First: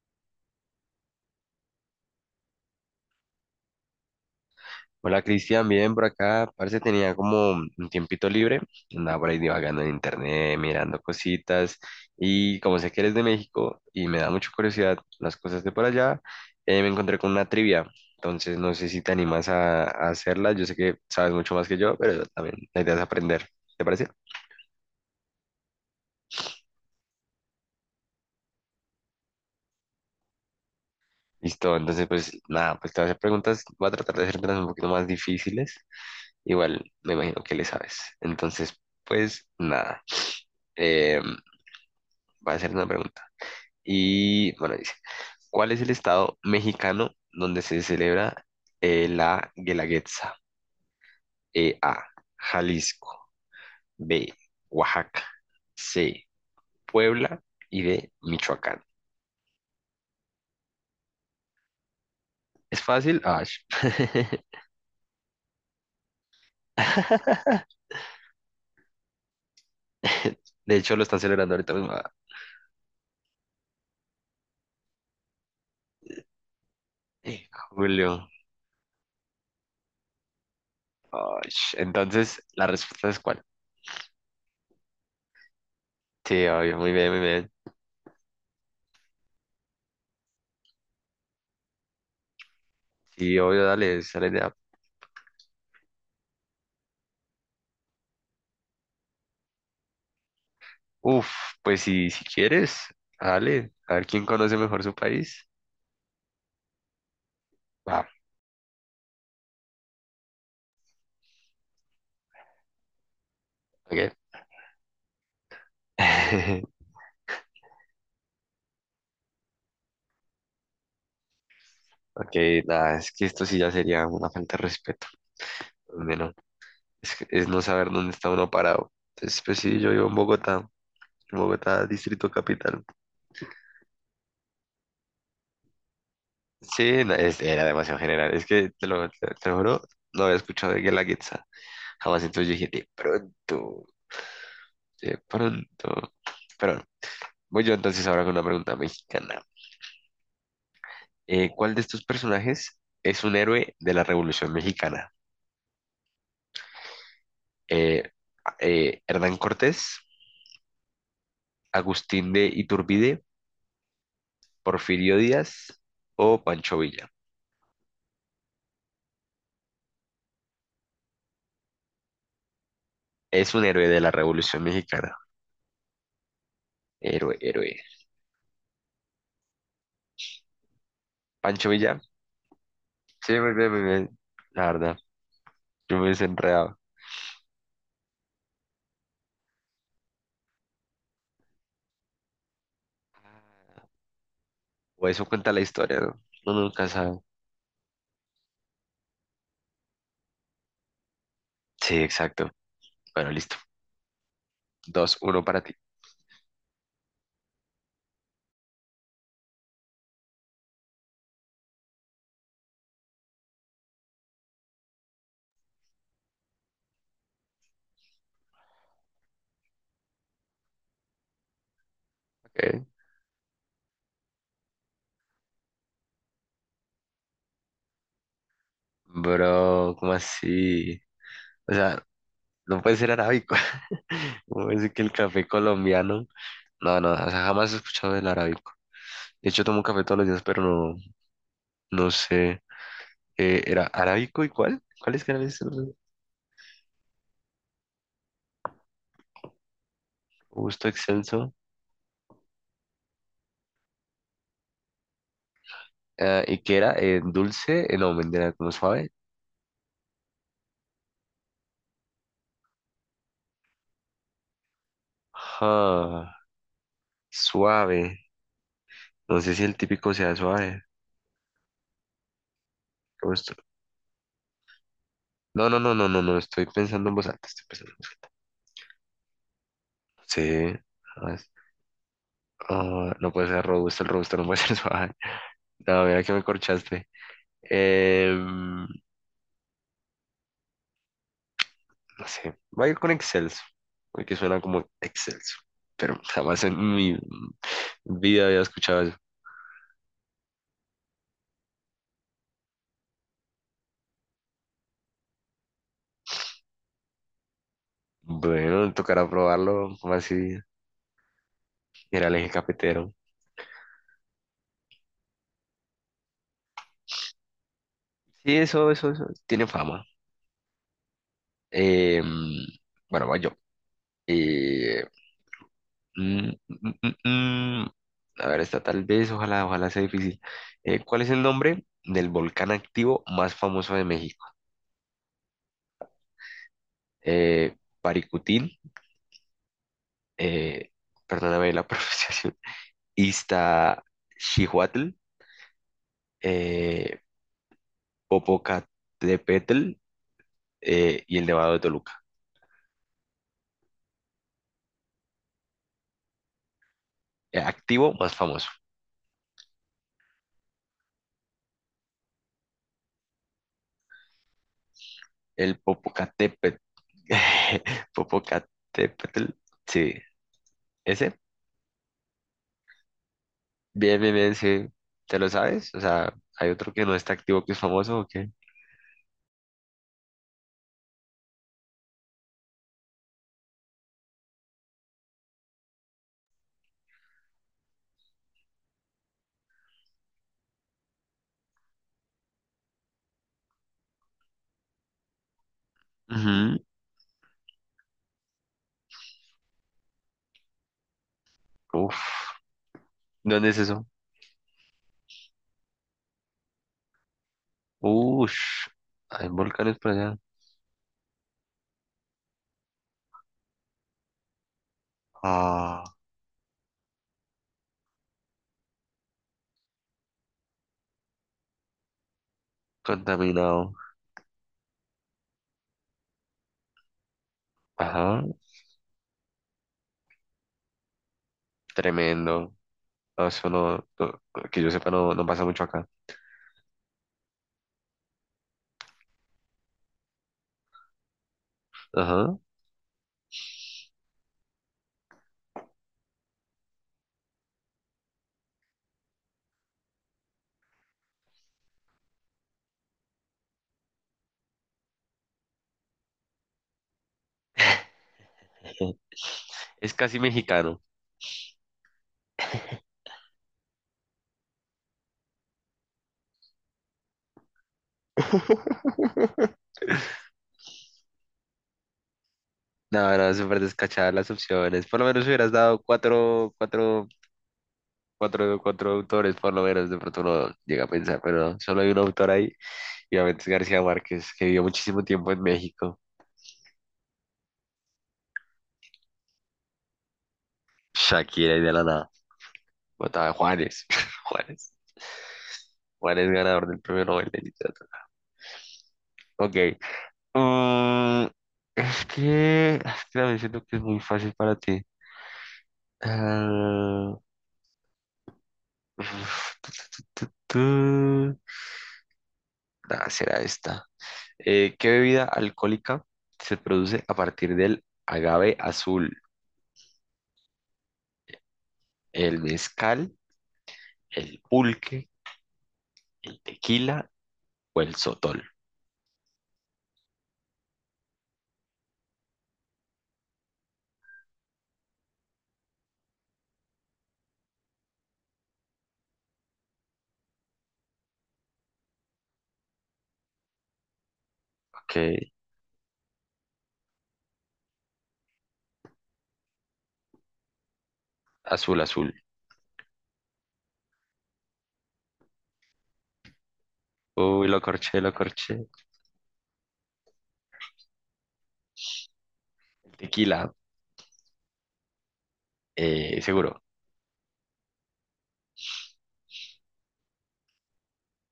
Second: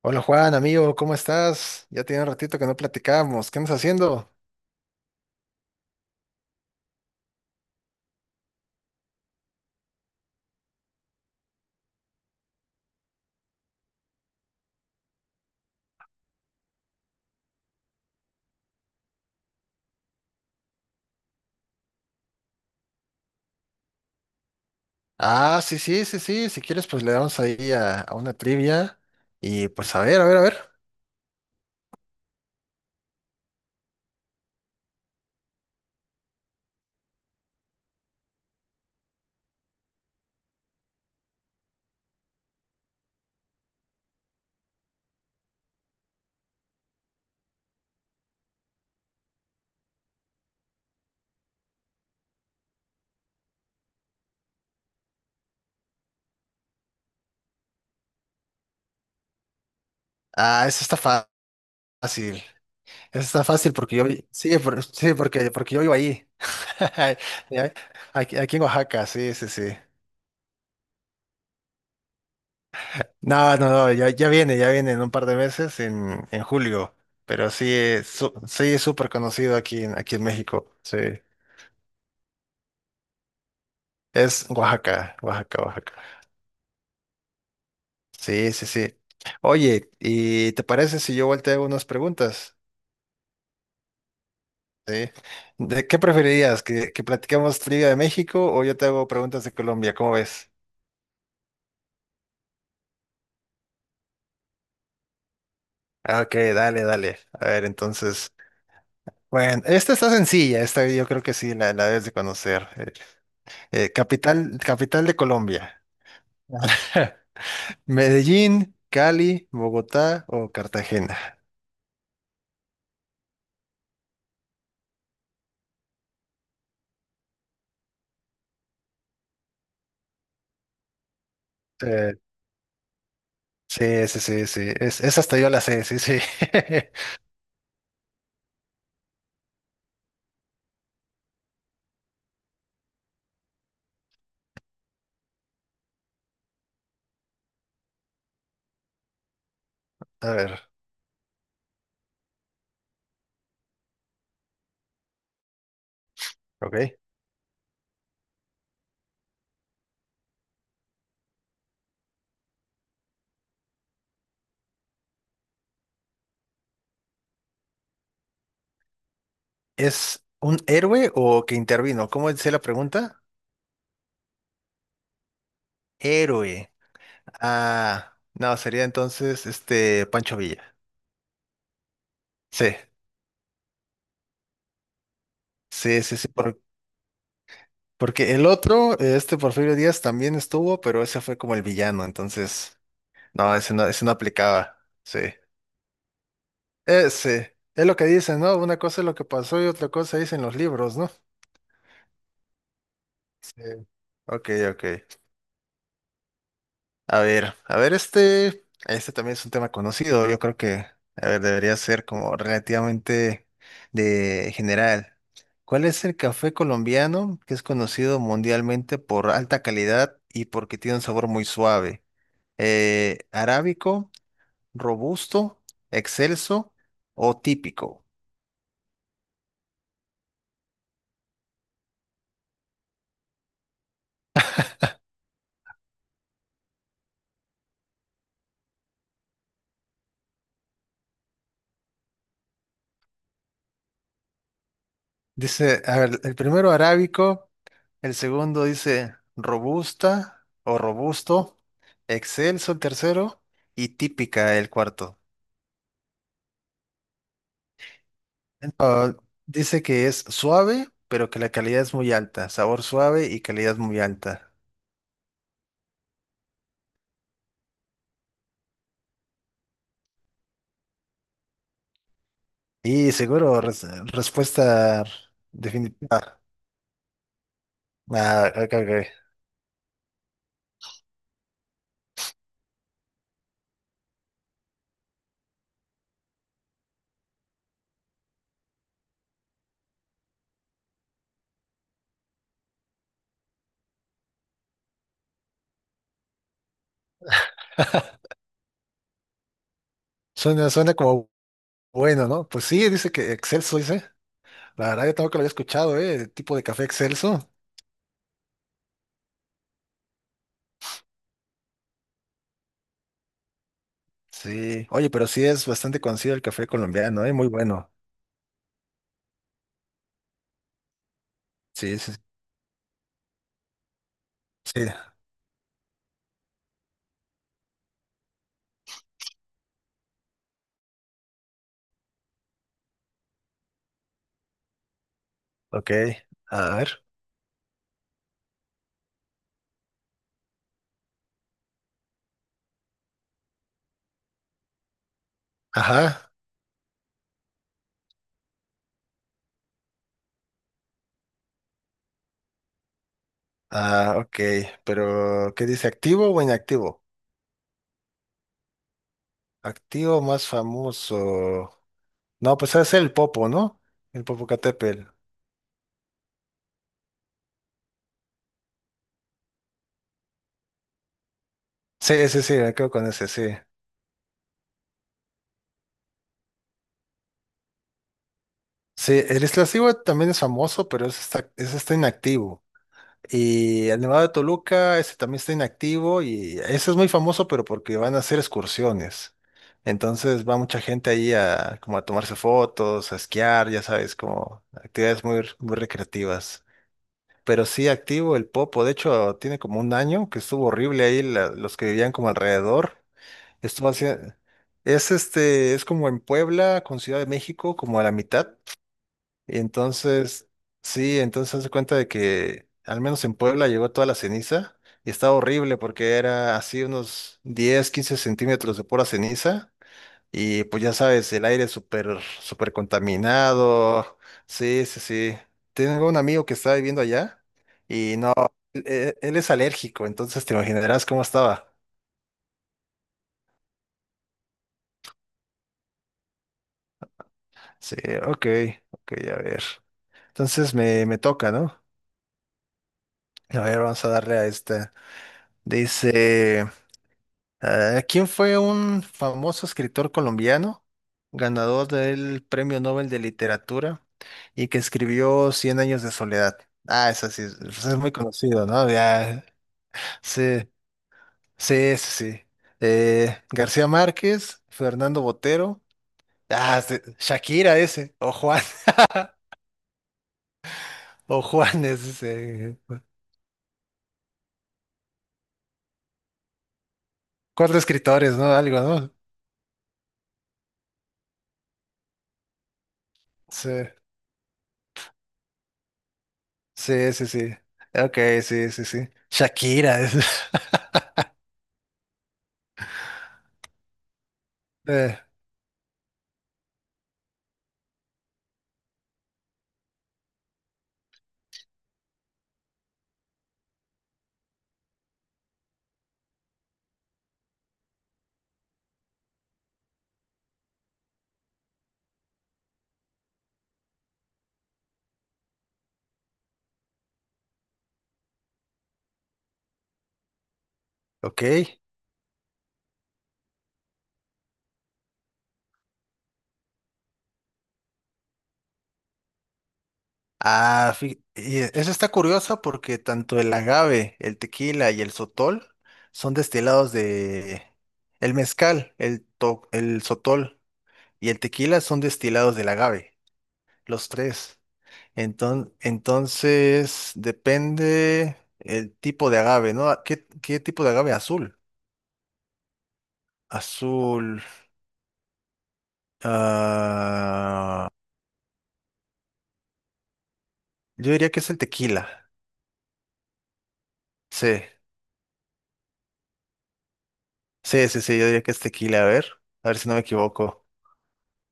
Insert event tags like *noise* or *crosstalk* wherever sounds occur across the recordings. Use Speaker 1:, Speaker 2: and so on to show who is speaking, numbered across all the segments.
Speaker 1: Hola Juan, amigo, ¿cómo estás? Ya tiene un ratito que no platicamos. ¿Qué andas haciendo?
Speaker 2: Hola Cristian, bien por acá. Parece tenía como un tiempito libre. Andaba por ahí divagando en internet, mirando cositas. Y como sé que eres de México y me da mucha curiosidad las cosas de por allá, me encontré con una trivia. Entonces no sé si te animas a hacerla. Yo sé que sabes mucho más que yo, pero también la idea es aprender. ¿Te parece?
Speaker 1: Ah, sí, sí, sí, sí. Si quieres, pues le damos ahí a una trivia. Y pues a ver, a ver, a ver.
Speaker 2: Listo, entonces pues nada, pues te voy a hacer preguntas. Voy a tratar de hacértelas un poquito más difíciles. Igual me imagino que le sabes. Entonces pues nada, eh, voy a hacer una pregunta. Y bueno, dice, ¿cuál es el estado mexicano donde se celebra la Guelaguetza? E, A, Jalisco, B, Oaxaca, C, Puebla y D, Michoacán.
Speaker 1: Ah, eso está fácil.
Speaker 2: ¿Es fácil?
Speaker 1: Eso está
Speaker 2: Ash.
Speaker 1: fácil porque yo vi- sí, por- sí, porque yo vivo ahí. *laughs*
Speaker 2: *laughs*
Speaker 1: Ya, aquí en Oaxaca, sí, sí, sí.
Speaker 2: De hecho, lo están celebrando ahorita mismo. Ah,
Speaker 1: No, no, no, ya, ya viene en un par de meses, en julio. Pero sí,
Speaker 2: julio.
Speaker 1: sí, es súper conocido aquí en México. Sí.
Speaker 2: Ash. Entonces, ¿la respuesta es cuál?
Speaker 1: Es Oaxaca, Oaxaca, Oaxaca.
Speaker 2: Sí, obvio, muy bien, muy bien.
Speaker 1: Sí, sí, sí. Oye, ¿y te parece si yo volteo unas preguntas?
Speaker 2: Sí, obvio, dale, esa es la idea.
Speaker 1: ¿Sí? ¿De qué preferirías? ¿Que platiquemos Liga de México o yo te hago preguntas de Colombia? ¿Cómo ves?
Speaker 2: Uf, pues si, si quieres, dale, a ver quién conoce mejor su país.
Speaker 1: Ah, ok, dale, dale. A ver,
Speaker 2: Ah,
Speaker 1: entonces. Bueno, esta está sencilla, esta yo creo que sí, la debes de conocer.
Speaker 2: ok.
Speaker 1: Capital, capital de Colombia.
Speaker 2: *laughs*
Speaker 1: *laughs* Medellín, Cali, Bogotá o Cartagena.
Speaker 2: Ok, nada, es que esto sí ya sería una falta de respeto. Bueno, es no saber dónde está uno parado. Entonces, pues sí, yo vivo en Bogotá,
Speaker 1: Eh,
Speaker 2: Distrito Capital.
Speaker 1: sí, sí, sí, sí. Es, esa hasta yo la sé, sí, sí.
Speaker 2: Sí, no, era demasiado general. Es que te lo juro, no había escuchado de Guelaguetza jamás. Entonces yo dije, de pronto, de pronto. Pero no. Voy yo entonces ahora con una pregunta mexicana.
Speaker 1: *laughs* A ver,
Speaker 2: ¿Cuál de estos personajes es un héroe de la Revolución Mexicana?
Speaker 1: ok.
Speaker 2: Eh, Hernán Cortés. Agustín de Iturbide, Porfirio Díaz o Pancho Villa.
Speaker 1: ¿Es un héroe o que intervino? ¿Cómo dice la pregunta?
Speaker 2: Es un héroe de la Revolución Mexicana.
Speaker 1: Héroe.
Speaker 2: Héroe, héroe.
Speaker 1: Ah, no, sería entonces este Pancho Villa.
Speaker 2: Pancho Villa.
Speaker 1: Sí,
Speaker 2: Sí, muy bien, muy bien. La verdad, yo
Speaker 1: sí,
Speaker 2: me
Speaker 1: sí,
Speaker 2: hubiese
Speaker 1: sí,
Speaker 2: enredado.
Speaker 1: porque el otro, este Porfirio Díaz también estuvo, pero ese fue como el villano, entonces, no, ese
Speaker 2: Ah,
Speaker 1: no, ese no aplicaba.
Speaker 2: o
Speaker 1: Sí.
Speaker 2: eso cuenta la historia, ¿no? Uno nunca sabe.
Speaker 1: ese Es lo que dicen, ¿no? Una cosa es lo que pasó y otra cosa dicen los libros, ¿no?
Speaker 2: Sí, exacto. Bueno, listo.
Speaker 1: Sí. Ok,
Speaker 2: Dos,
Speaker 1: ok.
Speaker 2: uno para ti.
Speaker 1: A ver, este también es un tema conocido. Yo creo que, a ver, debería ser como relativamente de general. ¿Cuál es el café colombiano que es conocido mundialmente por alta calidad y porque tiene un sabor muy suave?
Speaker 2: Ok.
Speaker 1: Arábico, robusto, excelso o típico.
Speaker 2: Bro, ¿cómo así? O sea, no puede ser arábico. *laughs* ¿Cómo decir que el café colombiano? No, no, o sea, jamás he escuchado del arábico. De hecho, tomo café todos los días, pero no, no sé. ¿Era arábico y cuál? ¿Cuáles canales?
Speaker 1: Dice, a ver, el primero arábico. El segundo dice robusta o
Speaker 2: Gusto excelso.
Speaker 1: robusto, excelso el tercero y típica el cuarto.
Speaker 2: Ah, ¿y qué era? No, mentira, era como suave.
Speaker 1: Ah, dice que es suave, pero que la calidad es muy alta, sabor suave y calidad muy alta.
Speaker 2: Ah, suave. No sé si el típico sea suave.
Speaker 1: Y
Speaker 2: Gusto-
Speaker 1: seguro, respuesta
Speaker 2: No, no, no, no, no, no,
Speaker 1: definitiva.
Speaker 2: estoy pensando en estoy pensando. en voz-
Speaker 1: Ah, ok, ok.
Speaker 2: alta. Sí. Ah, es- ah, no puede ser robusto, el robusto no puede ser suave. *laughs* No, mira que me corchaste. Em, no sé, voy a ir con excelso, porque suena como excelso, pero jamás en mi vida había escuchado eso.
Speaker 1: Suena, suena como bueno, ¿no? Pues sí, dice que excelso, dice. La verdad, yo tampoco lo había escuchado, ¿eh? El tipo de café excelso.
Speaker 2: Bueno, tocará probarlo, a ver si era el eje cafetero.
Speaker 1: Sí. Oye, pero sí es bastante conocido el café colombiano, ¿eh? Muy bueno.
Speaker 2: Sí, eso, tiene fama.
Speaker 1: Sí, sí,
Speaker 2: Eh, bueno, voy yo.
Speaker 1: sí.
Speaker 2: Eh, mm, mm, mm, mm. A ver, esta tal vez, ojalá, ojalá sea difícil. ¿Cuál es el nombre del volcán activo más famoso de México?
Speaker 1: Ok, a ver.
Speaker 2: Eh, Paricutín, eh, perdóname la *laughs* pronunciación, Iztaccíhuatl,
Speaker 1: Ajá.
Speaker 2: eh, Popocatépetl y el Nevado de Toluca.
Speaker 1: Ah, ok. Pero, ¿qué dice? ¿Activo o inactivo?
Speaker 2: Activo más famoso.
Speaker 1: Activo más famoso. No, pues es el Popo, ¿no? El Popocatépetl.
Speaker 2: El Popocatépetl. *laughs* Popocatépetl. Sí, ese.
Speaker 1: Sí, sí, sí, me quedo con ese, sí.
Speaker 2: Bien, bien, bien, sí. ¿Te lo sabes? O sea, ¿hay otro que no está activo que es famoso o qué?
Speaker 1: Sí, el Iztaccíhuatl también es famoso, pero ese está inactivo. Y el Nevado de Toluca, ese también está inactivo y ese es muy famoso, pero porque van a hacer excursiones. Entonces va mucha gente ahí a como a tomarse fotos, a esquiar, ya sabes, como actividades muy, muy recreativas. Pero sí activo el Popo, de hecho tiene como un año que estuvo horrible ahí los que
Speaker 2: Ujú.
Speaker 1: vivían
Speaker 2: Uf.
Speaker 1: como alrededor.
Speaker 2: ¿Dónde es
Speaker 1: Estuvo
Speaker 2: eso?
Speaker 1: hacia- es este, es como en Puebla con Ciudad de México, como a la mitad.
Speaker 2: Ush. Hay
Speaker 1: Y
Speaker 2: volcanes por allá.
Speaker 1: entonces, sí, entonces se cuenta de que al menos en Puebla llegó toda la ceniza y estaba horrible
Speaker 2: Ah,
Speaker 1: porque era así unos 10 15 centímetros de pura ceniza y pues ya sabes, el aire súper, súper
Speaker 2: contaminado.
Speaker 1: contaminado. Sí, sí, sí. Tengo un amigo que está viviendo allá y no,
Speaker 2: Ajá.
Speaker 1: él es alérgico, entonces te imaginarás cómo estaba.
Speaker 2: Tremendo. No, eso no, no- que yo sepa, no, no pasa mucho acá.
Speaker 1: Sí, ok, ok, a ver. Entonces me toca, ¿no?
Speaker 2: Ajá.
Speaker 1: A ver, vamos a darle a esta. Dice... Ah, ¿quién fue un famoso escritor colombiano, ganador del Premio Nobel de Literatura y que escribió Cien años de soledad? Ah, esa sí, es pues, es muy conocido, ¿no?
Speaker 2: *laughs*
Speaker 1: Ya,
Speaker 2: Es casi
Speaker 1: sí,
Speaker 2: mexicano.
Speaker 1: sí, ese sí. García Márquez, Fernando Botero, ah, sí, Shakira ese, o Juan, *laughs* o Juanes, ese.
Speaker 2: No, no, súper descachadas las opciones. Por lo menos hubieras dado cuatro, cuatro
Speaker 1: Cuatro escritores, ¿no?
Speaker 2: cuatro,
Speaker 1: Algo,
Speaker 2: cuatro
Speaker 1: ¿no?
Speaker 2: autores, por lo menos, de pronto uno llega a pensar, pero no, solo hay un autor ahí, y obviamente es
Speaker 1: Sí,
Speaker 2: García Márquez, que vivió muchísimo tiempo en México.
Speaker 1: sí, sí, sí. Ok, sí, sí, sí. Shakira. *laughs*
Speaker 2: Shakira y de la nada. Mataba a Juanes. *laughs* Juanes.
Speaker 1: Eh,
Speaker 2: Juanes ganador del premio Nobel de Literatura. Ok. Mm, es que también siento que es muy fácil para ti. Ah, uf, tú... Nah, será esta. ¿Qué bebida alcohólica se produce a partir del agave azul?
Speaker 1: ok.
Speaker 2: El mezcal, el pulque, el tequila o el sotol.
Speaker 1: Ah, eso está curioso porque tanto el agave, el tequila y el sotol son destilados de... El mezcal, el sotol y el tequila son destilados del agave, los tres.
Speaker 2: Ok,
Speaker 1: Entonces, depende el tipo de agave, ¿no? Ah, ¿qué tipo de agave? Azul.
Speaker 2: azul, azul.
Speaker 1: Azul.
Speaker 2: Uy, lo
Speaker 1: Ah,
Speaker 2: corché, lo corché.
Speaker 1: yo diría que es el tequila.
Speaker 2: Tequila,
Speaker 1: Sí,
Speaker 2: seguro.
Speaker 1: sí, sí, sí, yo diría que es tequila. A ver si no me equivoco.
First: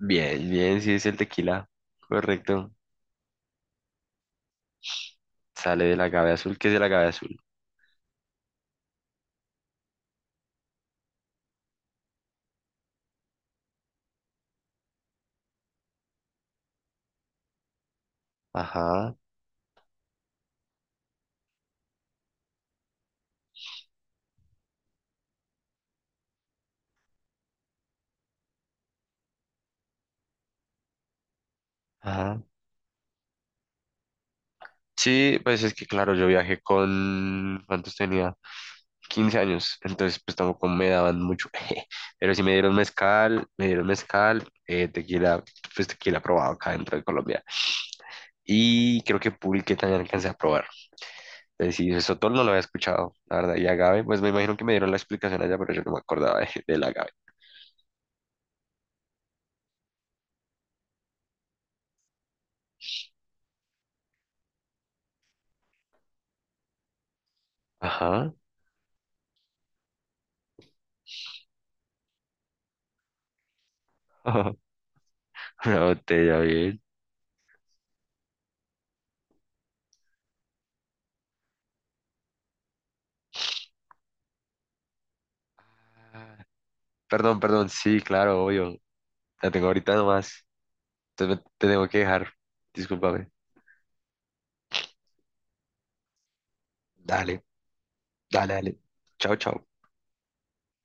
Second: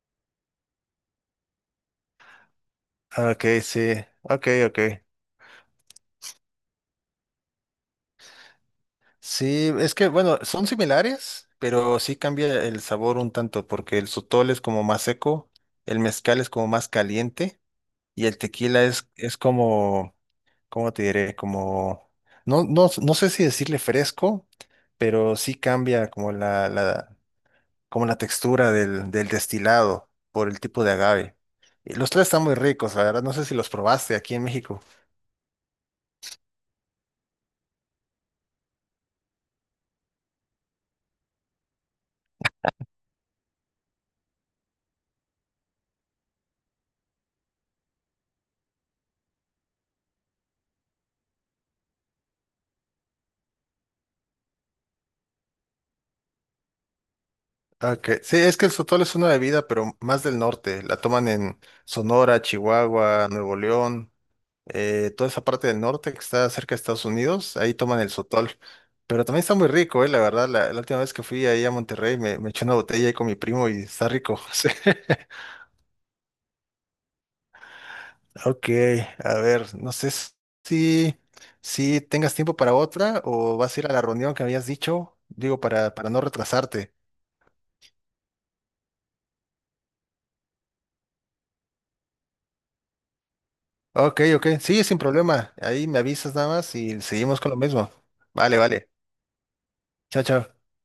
Speaker 2: Bien, bien, sí es el tequila. Correcto.
Speaker 1: Ok, sí, ok, ok.
Speaker 2: Sale del agave azul. ¿Qué es el agave azul?
Speaker 1: Sí, es que bueno, son similares, pero sí cambia el sabor un tanto, porque el sotol es como más seco, el mezcal es como más caliente, y el tequila
Speaker 2: Ajá,
Speaker 1: es como, ¿cómo te diré? Como, no, no, no sé si decirle fresco, pero sí cambia como como la textura del destilado por el tipo de agave. Y los tres
Speaker 2: ajá.
Speaker 1: están muy ricos, la verdad, no sé si los probaste aquí en México.
Speaker 2: Sí, pues es que claro, yo viajé con... ¿Cuántos tenía? 15 años. Entonces, pues tampoco me daban mucho. *laughs* Pero sí me dieron mezcal, tequila, pues tequila probado acá dentro de Colombia. Y creo que Pulque también alcancé a probar. Es decir, Sotol no lo había escuchado, la verdad. Y agave, pues me imagino que me dieron la explicación allá, pero yo no me acordaba del agave.
Speaker 1: Ok, sí, es que el sotol es una bebida, pero más del norte. La toman en Sonora, Chihuahua, Nuevo León, toda esa parte del norte que está cerca de Estados Unidos, ahí toman el
Speaker 2: Ajá.
Speaker 1: sotol. Pero también está muy rico, la verdad. La última vez que fui ahí a Monterrey me eché una botella ahí con mi primo y está
Speaker 2: *laughs*
Speaker 1: rico. *laughs*
Speaker 2: Ajá.
Speaker 1: Sí.
Speaker 2: Una botella, bien.
Speaker 1: Ok, a ver, no sé si, si tengas tiempo para otra o vas a ir a la reunión que habías dicho, digo, para no
Speaker 2: Ah,
Speaker 1: retrasarte.
Speaker 2: perdón, perdón, sí, claro, obvio. La tengo ahorita nomás. Te tengo que dejar. Discúlpame.
Speaker 1: Ok, ok. Sí, sin problema. Ahí me avisas nada más y seguimos
Speaker 2: Dale,
Speaker 1: con lo mismo.
Speaker 2: dale,
Speaker 1: Vale,
Speaker 2: dale.
Speaker 1: vale.
Speaker 2: Chao, chao.
Speaker 1: Chao, chao.